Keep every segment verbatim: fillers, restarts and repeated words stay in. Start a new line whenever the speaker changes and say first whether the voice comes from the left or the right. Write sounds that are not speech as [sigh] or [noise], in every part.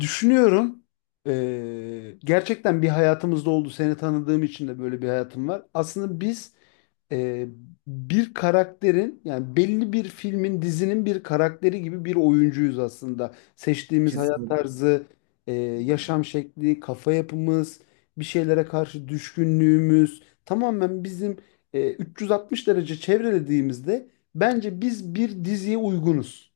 left: Düşünüyorum. Ee, gerçekten bir hayatımızda oldu. Seni tanıdığım için de böyle bir hayatım var. Aslında biz e, bir karakterin, yani belli bir filmin, dizinin bir karakteri gibi bir oyuncuyuz aslında. Seçtiğimiz hayat
right: Kesinlikle.
left: tarzı, e, yaşam şekli, kafa yapımız, bir şeylere karşı düşkünlüğümüz tamamen bizim, e, üç yüz altmış derece çevrelediğimizde bence biz bir diziye uygunuz.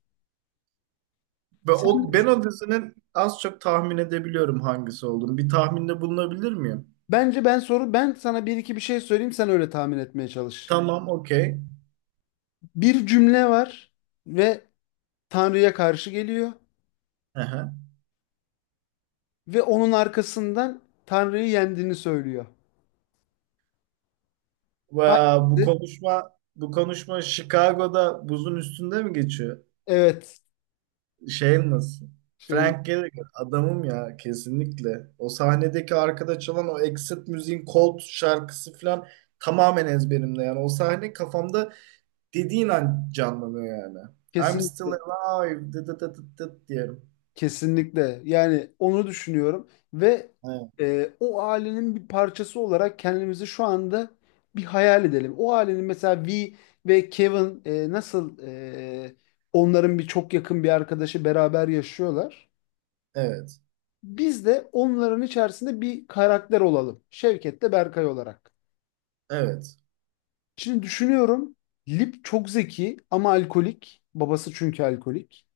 right: Ve
left: Sen
right: o, ben
left: ne
right: o dizinin az çok tahmin edebiliyorum hangisi olduğunu. Bir tahminde bulunabilir miyim?
left: Bence ben, soru, ben sana bir iki bir şey söyleyeyim, sen öyle tahmin etmeye çalış.
right: Tamam, okey.
left: Bir cümle var ve Tanrı'ya karşı geliyor
right: Aha.
left: ve onun arkasından Tanrı'yı yendiğini söylüyor.
right: Ve bu
left: Hangisi?
right: konuşma bu konuşma Chicago'da buzun üstünde mi geçiyor?
left: Evet.
right: Şey nasıl?
left: Şey,
right: Frank Gallagher adamım ya kesinlikle. O sahnedeki arkada çalan o Exit müziğin Cold şarkısı falan tamamen ezberimde yani. O sahne kafamda dediğin an canlanıyor yani. I'm still
left: kesinlikle.
right: alive dıt dıt dıt dıt diyorum.
left: Kesinlikle. Yani onu düşünüyorum ve
right: Evet.
left: e, o ailenin bir parçası olarak kendimizi şu anda bir hayal edelim. O ailenin mesela V ve Kevin, e, nasıl, e, onların bir çok yakın bir arkadaşı beraber yaşıyorlar.
right: Evet.
left: Biz de onların içerisinde bir karakter olalım. Şevket de Berkay olarak.
right: Evet.
left: Şimdi düşünüyorum. Lip çok zeki ama alkolik. Babası çünkü alkolik.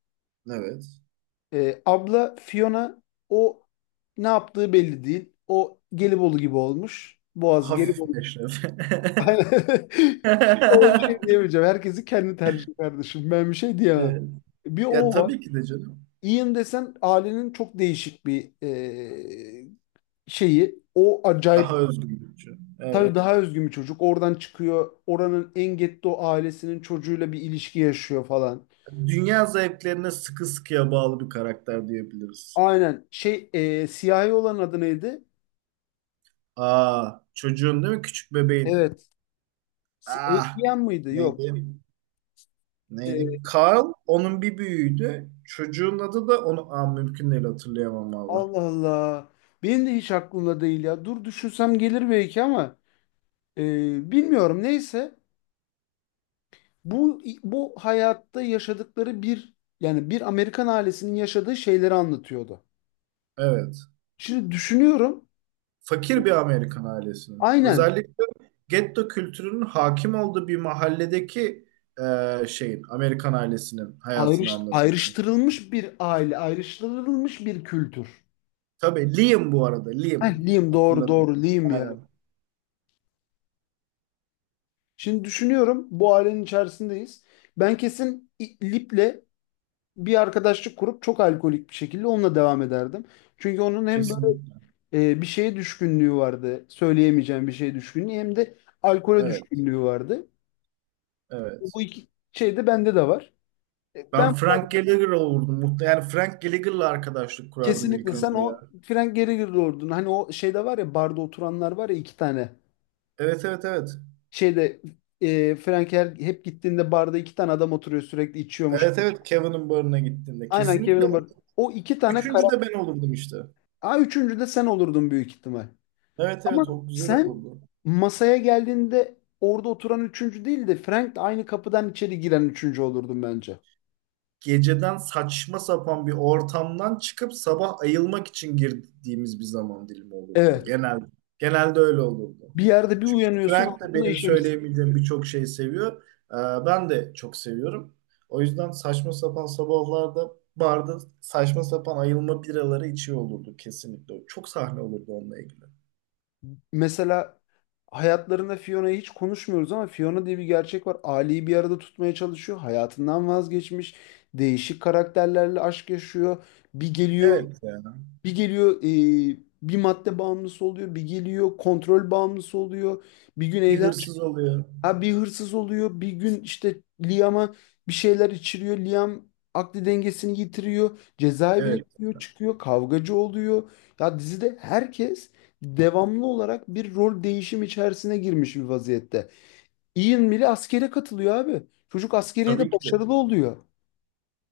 right: Evet.
left: Ee, abla Fiona, o ne yaptığı belli değil. O Gelibolu gibi olmuş. Boğaz
right: Hafif
left: Gelibolu.
right: meşref.
left: [laughs]
right: [laughs]
left: Aynen. Ona bir şey diyemeyeceğim. Herkesi kendi tercih kardeşim. Ben bir şey diyemem.
right: Evet.
left: Bir
right: Ya
left: o var.
right: tabii ki de canım.
left: Ian desen, ailenin çok değişik bir e, şeyi. O acayip.
right: Daha özgürlükçü.
left: Tabii
right: Evet.
left: daha özgün bir çocuk. Oradan çıkıyor. Oranın en getto ailesinin çocuğuyla bir ilişki yaşıyor falan.
right: Dünya zevklerine sıkı sıkıya bağlı bir karakter diyebiliriz.
left: Aynen. Şey, e, siyahi olan adı neydi?
right: Aa, çocuğun değil mi? Küçük bebeğin.
left: Evet. S-
right: Ah,
left: Adrian mıydı? Yok.
right: neydi? Neydi?
left: E,
right: Carl onun bir büyüğüydü. Çocuğun adı da onu Aa, mümkün değil hatırlayamam abi.
left: Allah Allah. Benim de hiç aklımda değil ya. Dur düşünsem gelir belki ama e, bilmiyorum. Neyse. Bu bu hayatta yaşadıkları bir, yani bir Amerikan ailesinin yaşadığı şeyleri anlatıyordu.
right: Evet.
left: Şimdi düşünüyorum.
right: Fakir bir Amerikan ailesinin.
left: Aynen.
right: Özellikle getto kültürünün hakim olduğu bir mahalledeki e, şeyin, Amerikan ailesinin hayatını
left: Ayrış,
right: anlatıyor.
left: ayrıştırılmış bir aile, ayrıştırılmış bir kültür.
right: Tabii Liam bu arada, Liam.
left: Heh, Liam, doğru
right: Hatırladım.
left: doğru, Liam ya.
right: Aynen.
left: Şimdi düşünüyorum, bu ailenin içerisindeyiz. Ben kesin İ- Lip'le bir arkadaşlık kurup çok alkolik bir şekilde onunla devam ederdim. Çünkü onun hem böyle
right: Kesinlikle.
left: e, bir şeye düşkünlüğü vardı, söyleyemeyeceğim bir şeye düşkünlüğü, hem de alkole
right: Evet,
left: düşkünlüğü vardı.
right: evet.
left: Bu iki şey de bende de var. E,
right: Ben
left: Ben o-
right: Frank Gallagher olurdum. Muhte- Yani Frank Gallagher'la arkadaşlık kurardım ilk
left: kesinlikle sen
right: önce ya.
left: o Frank Gallagher ordun. Hani o şeyde var ya, barda oturanlar var ya, iki tane.
right: Evet, evet, evet.
left: Şeyde, e, Frank her, hep gittiğinde barda iki tane adam oturuyor sürekli içiyormuş.
right: Evet, evet. Kevin'in barına gittiğimde.
left: Aynen
right: Kesinlikle.
left: Kevin
right: O,
left: Hart. O iki tane
right: üçüncü de
left: karakter.
right: ben olurdum işte.
left: Ha, üçüncü de sen olurdun büyük ihtimal.
right: Evet,
left: Ama
right: evet. O güzel
left: sen
right: olurdu.
left: masaya geldiğinde orada oturan üçüncü değil de Frank de aynı kapıdan içeri giren üçüncü olurdun bence.
right: Geceden saçma sapan bir ortamdan çıkıp sabah ayılmak için girdiğimiz bir zaman dilimi olurdu.
left: Evet.
right: Genelde, genelde öyle olurdu.
left: Bir yerde bir
right: Çünkü
left: uyanıyorsun
right: Frank de
left: altına
right: benim
left: işemiş.
right: söyleyemeyeceğim birçok şeyi seviyor. Ee, ben de çok seviyorum. O yüzden saçma sapan sabahlarda barda saçma sapan ayılma biraları içiyor olurdu kesinlikle. Çok sahne olurdu onunla ilgili.
left: Mesela hayatlarında Fiona'yı hiç konuşmuyoruz ama Fiona diye bir gerçek var. Ali'yi bir arada tutmaya çalışıyor. Hayatından vazgeçmiş. Değişik karakterlerle aşk yaşıyor. Bir geliyor,
right: Evet yani
left: bir geliyor e, bir madde bağımlısı oluyor. Bir geliyor kontrol bağımlısı oluyor. Bir gün
right: bir
left: evden
right: hırsız oluyor.
left: Ha, bir hırsız oluyor. Bir gün işte Liam'a bir şeyler içiriyor. Liam akli dengesini yitiriyor. Cezaevine
right: Evet.
left: gidiyor, çıkıyor. Kavgacı oluyor. Ya dizide herkes devamlı olarak bir rol değişim içerisine girmiş bir vaziyette. Ian bile askere katılıyor abi. Çocuk
right: Tabii
left: askeriyede
right: ki de.
left: başarılı oluyor.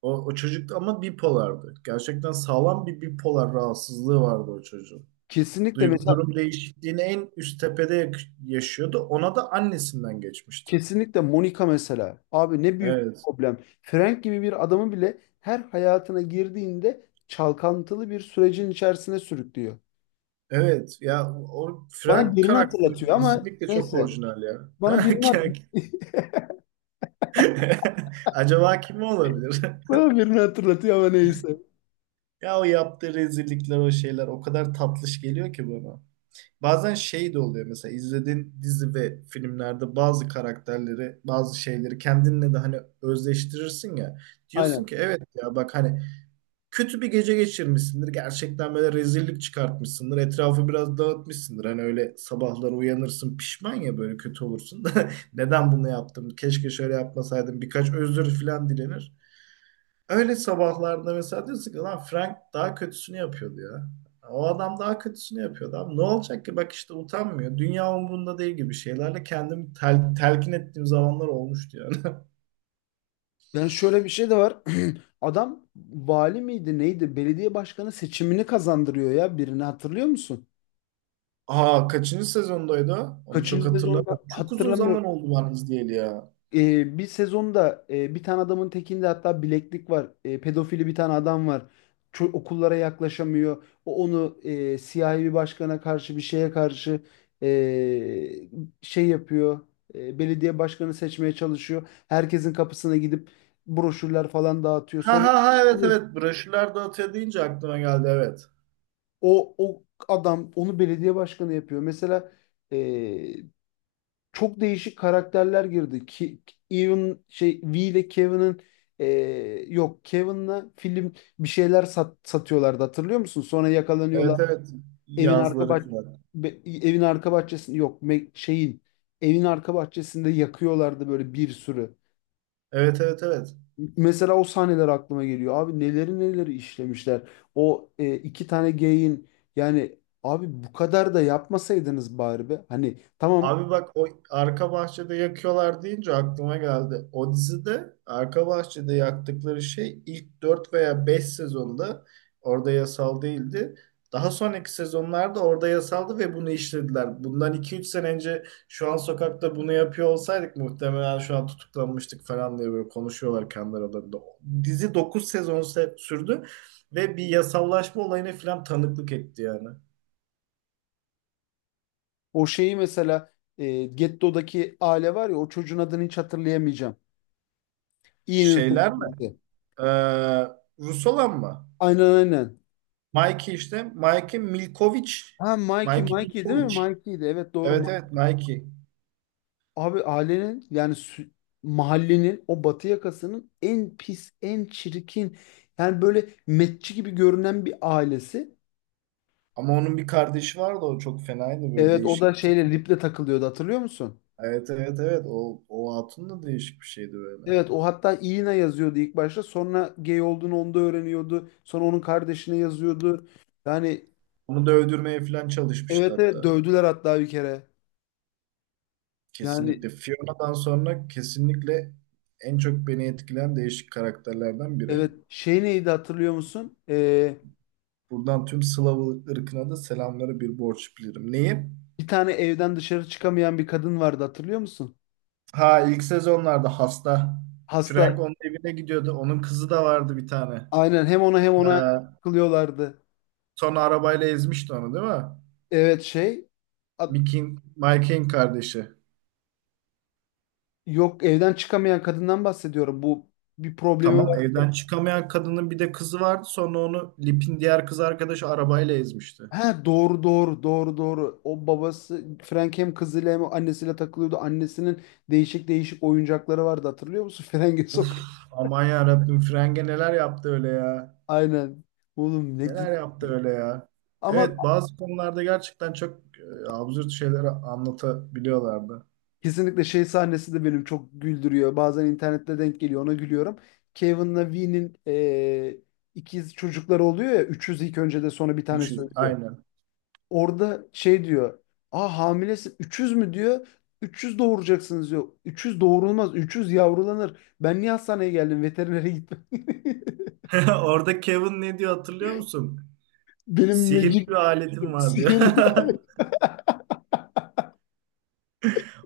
right: O, o çocuk ama bipolardı. Gerçekten sağlam bir bipolar rahatsızlığı vardı o çocuğun.
left: Kesinlikle,
right: Duygu
left: mesela,
right: durum değişikliğini en üst tepede yak- yaşıyordu. Ona da annesinden geçmişti.
left: kesinlikle Monica mesela. Abi ne büyük bir
right: Evet.
left: problem. Frank gibi bir adamı bile her hayatına girdiğinde çalkantılı bir sürecin içerisine sürüklüyor.
right: Evet. Ya o
left: Bana
right: Frank
left: birini
right: karakteri
left: hatırlatıyor ama
right: kesinlikle çok
left: neyse.
right: orijinal ya. [laughs]
left: Bana
right: Ha,
left: birini, hat-
right: kek. [laughs] Acaba kim olabilir? [laughs]
left: Bana birini hatırlatıyor ama neyse.
right: Ya o yaptığı rezillikler, o şeyler o kadar tatlış geliyor ki bana. Bazen şey de oluyor mesela izlediğin dizi ve filmlerde bazı karakterleri, bazı şeyleri kendinle de hani özdeştirirsin ya. Diyorsun
left: Aynen.
right: ki evet ya bak hani kötü bir gece geçirmişsindir. Gerçekten böyle rezillik çıkartmışsındır. Etrafı biraz dağıtmışsındır. Hani öyle sabahları uyanırsın pişman ya böyle kötü olursun [laughs] da neden bunu yaptım? Keşke şöyle yapmasaydım. Birkaç özür falan dilenir. Öyle sabahlarda mesela diyorsun ki lan Frank daha kötüsünü yapıyordu ya. O adam daha kötüsünü yapıyordu abi. Ne olacak ki bak işte utanmıyor. Dünya umurunda değil gibi şeylerle kendimi tel- telkin ettiğim zamanlar olmuştu yani. [laughs]
left: Yani şöyle bir şey de var. [clears throat] Adam vali miydi neydi? Belediye başkanı seçimini kazandırıyor ya, birini hatırlıyor musun?
right: Aa kaçıncı sezondaydı o? Onu çok
left: Kaçıncı sezonda
right: hatırlamıyorum. Çok uzun zaman
left: hatırlamıyorum.
right: oldu ben izleyeli ya.
left: Ee, bir sezonda e, bir tane adamın tekinde hatta bileklik var. E, pedofili bir tane adam var. Ço- okullara yaklaşamıyor. O onu e, siyahi bir başkana karşı, bir şeye karşı, e, şey yapıyor. E, belediye başkanı seçmeye çalışıyor. Herkesin kapısına gidip broşürler falan dağıtıyor.
right: Ha
left: Sonra
right: ha ha evet evet. Broşürler dağıtıyor deyince aklıma geldi evet.
left: o o adam onu belediye başkanı yapıyor. Mesela çok değişik karakterler girdi. Ki, Even şey V ile Kevin'in, e, yok, Kevin'la film bir şeyler sat, satıyorlardı hatırlıyor musun? Sonra yakalanıyorlar.
right: Evet evet.
left: Evin arka
right: Yazları
left: bah
right: falan.
left: be- evin arka bahçesinde yok me- şeyin evin arka bahçesinde yakıyorlardı böyle bir sürü.
right: Evet evet evet.
left: Mesela o sahneler aklıma geliyor. Abi neleri neleri işlemişler. O e, iki tane geyin, yani abi bu kadar da yapmasaydınız bari be. Hani tamam.
right: Abi bak o arka bahçede yakıyorlar deyince aklıma geldi. O dizide arka bahçede yaktıkları şey ilk dört veya beş sezonda orada yasal değildi. Daha sonraki sezonlarda orada yasaldı ve bunu işlediler. Bundan iki üç sene önce şu an sokakta bunu yapıyor olsaydık muhtemelen şu an tutuklanmıştık falan diye böyle konuşuyorlar kendi aralarında. Dizi dokuz sezon se- sürdü ve bir yasallaşma olayına falan tanıklık etti yani.
left: O şeyi mesela, e, Getto'daki aile var ya, o çocuğun adını hiç hatırlayamayacağım. Ian'ın
right: Şeyler mi?
left: sevgilisi.
right: Ee, Rus olan mı?
left: Aynen aynen.
right: Mikey işte. Mikey Milkovic.
left: Ha Mikey,
right: Mikey
left: Mikey değil mi?
right: Milkovic.
left: Mikey'di. Evet doğru. Ma-
right: Evet evet Mikey.
left: Abi ailenin, yani sü- mahallenin o batı yakasının en pis, en çirkin, yani böyle metçi gibi görünen bir ailesi.
right: Ama onun bir kardeşi vardı o çok fenaydı böyle
left: Evet, o
right: değişik
left: da
right: bir tip.
left: şeyle, Lip'le takılıyordu hatırlıyor musun?
right: Evet evet evet o, o hatun da değişik bir şeydi böyle.
left: Evet, o hatta Ian'a yazıyordu ilk başta, sonra gay olduğunu onda öğreniyordu. Sonra onun kardeşine yazıyordu. Yani
right: Onu da öldürmeye falan çalışmıştı
left: evet evet
right: hatta.
left: dövdüler hatta bir kere. Yani
right: Kesinlikle Fiona'dan sonra kesinlikle en çok beni etkileyen değişik karakterlerden biri.
left: evet, şey neydi hatırlıyor musun? Ee,
right: Buradan tüm Slav ırkına da selamları bir borç bilirim. Neyi?
left: bir tane evden dışarı çıkamayan bir kadın vardı hatırlıyor musun?
right: Ha ilk sezonlarda hasta.
left: Hasta,
right: Frank onun evine gidiyordu. Onun kızı da vardı bir tane.
left: aynen. Hem ona hem
right: Ee,
left: ona kılıyorlardı.
right: sonra arabayla ezmişti onu değil mi?
left: Evet şey, at-
right: Mickey'in, Mike'in kardeşi.
left: yok, evden çıkamayan kadından bahsediyorum. Bu bir problemi
right: Tamam
left: var.
right: evden çıkamayan kadının bir de kızı vardı. Sonra onu Lip'in diğer kız arkadaşı arabayla ezmişti.
left: Ha, doğru doğru doğru doğru. O babası Frank hem kızıyla hem annesiyle takılıyordu. Annesinin değişik değişik oyuncakları vardı hatırlıyor musun? [laughs] Frenge
right: Uf
left: sokuyor.
right: aman yarabbim Frenge neler yaptı öyle ya.
left: Aynen. Oğlum ne dizi.
right: Neler yaptı öyle ya.
left: Ama
right: Evet bazı konularda gerçekten çok e, absürt şeyler anlatabiliyorlardı.
left: kesinlikle şey sahnesi de benim çok güldürüyor. Bazen internette denk geliyor, ona gülüyorum. Kevin'la Vee'nin, e, ikiz çocukları oluyor ya. Üçüz ilk önce de sonra bir tane
right: üç yüz
left: söylüyor.
right: aynen.
left: Orada şey diyor. Aa, hamilesin. Üçüz mü diyor. üç yüz doğuracaksınız diyor. üç yüz doğurulmaz. üç yüz yavrulanır. Ben niye hastaneye geldim? Veterinere gitmem.
right: [laughs] Orada Kevin ne diyor hatırlıyor musun?
left: [laughs] Benim
right: Sihirli
left: magic
right: bir aletim
left: [laughs]
right: var diyor.
left: sihirli.
right: [laughs]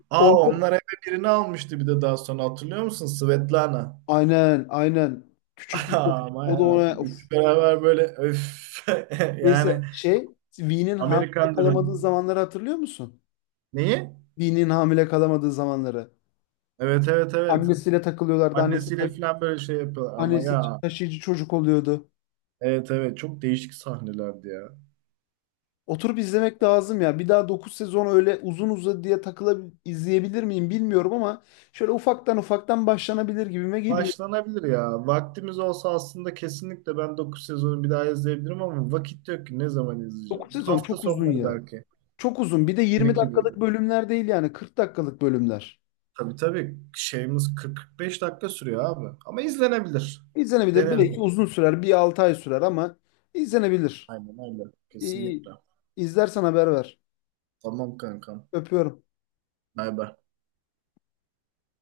right: Aa
left: Orada...
right: onlar eve birini almıştı bir de daha sonra hatırlıyor musun? Svetlana.
left: Aynen aynen. Küçük
right: [laughs]
left: bir kız.
right: Aa, aman
left: O da ona...
right: yarabbim.
left: Of.
right: Üçü beraber böyle öf. [laughs] Yani
left: Neyse şey... Vee'nin hamile
right: Amerikan Dream.
left: kalamadığı zamanları hatırlıyor musun?
right: Neyi?
left: Dinin hamile kalamadığı zamanları.
right: Evet evet evet.
left: Annesiyle takılıyorlardı. Annesi, ta-
right: Annesiyle falan böyle şey yapıyorlar ama
left: annesi
right: ya.
left: taşıyıcı çocuk oluyordu.
right: Evet evet çok değişik sahnelerdi ya.
left: Oturup izlemek lazım ya. Bir daha dokuz sezon öyle uzun uzadı diye takıla izleyebilir miyim bilmiyorum ama şöyle ufaktan ufaktan başlanabilir gibime geliyor.
right: Başlanabilir ya. Vaktimiz olsa aslında kesinlikle ben dokuz sezonu bir daha izleyebilirim ama vakit yok ki ne zaman izleyeceğim.
left: Dokuz sezon
right: Hafta
left: çok uzun
right: sonları
left: ya.
right: belki.
left: Çok uzun. Bir de
right: Bir
left: yirmi
right: iki
left: dakikalık
right: bölüm.
left: bölümler değil, yani kırk dakikalık bölümler.
right: Tabii tabii şeyimiz kırk kırk beş dakika sürüyor abi. Ama izlenebilir.
left: İzlenebilir.
right: Deneriz.
left: Belki uzun sürer. Bir altı ay sürer ama izlenebilir.
right: Aynen öyle.
left: İyi,
right: Kesinlikle.
left: izlersen haber ver.
right: Tamam kankam.
left: Öpüyorum.
right: Bay bay.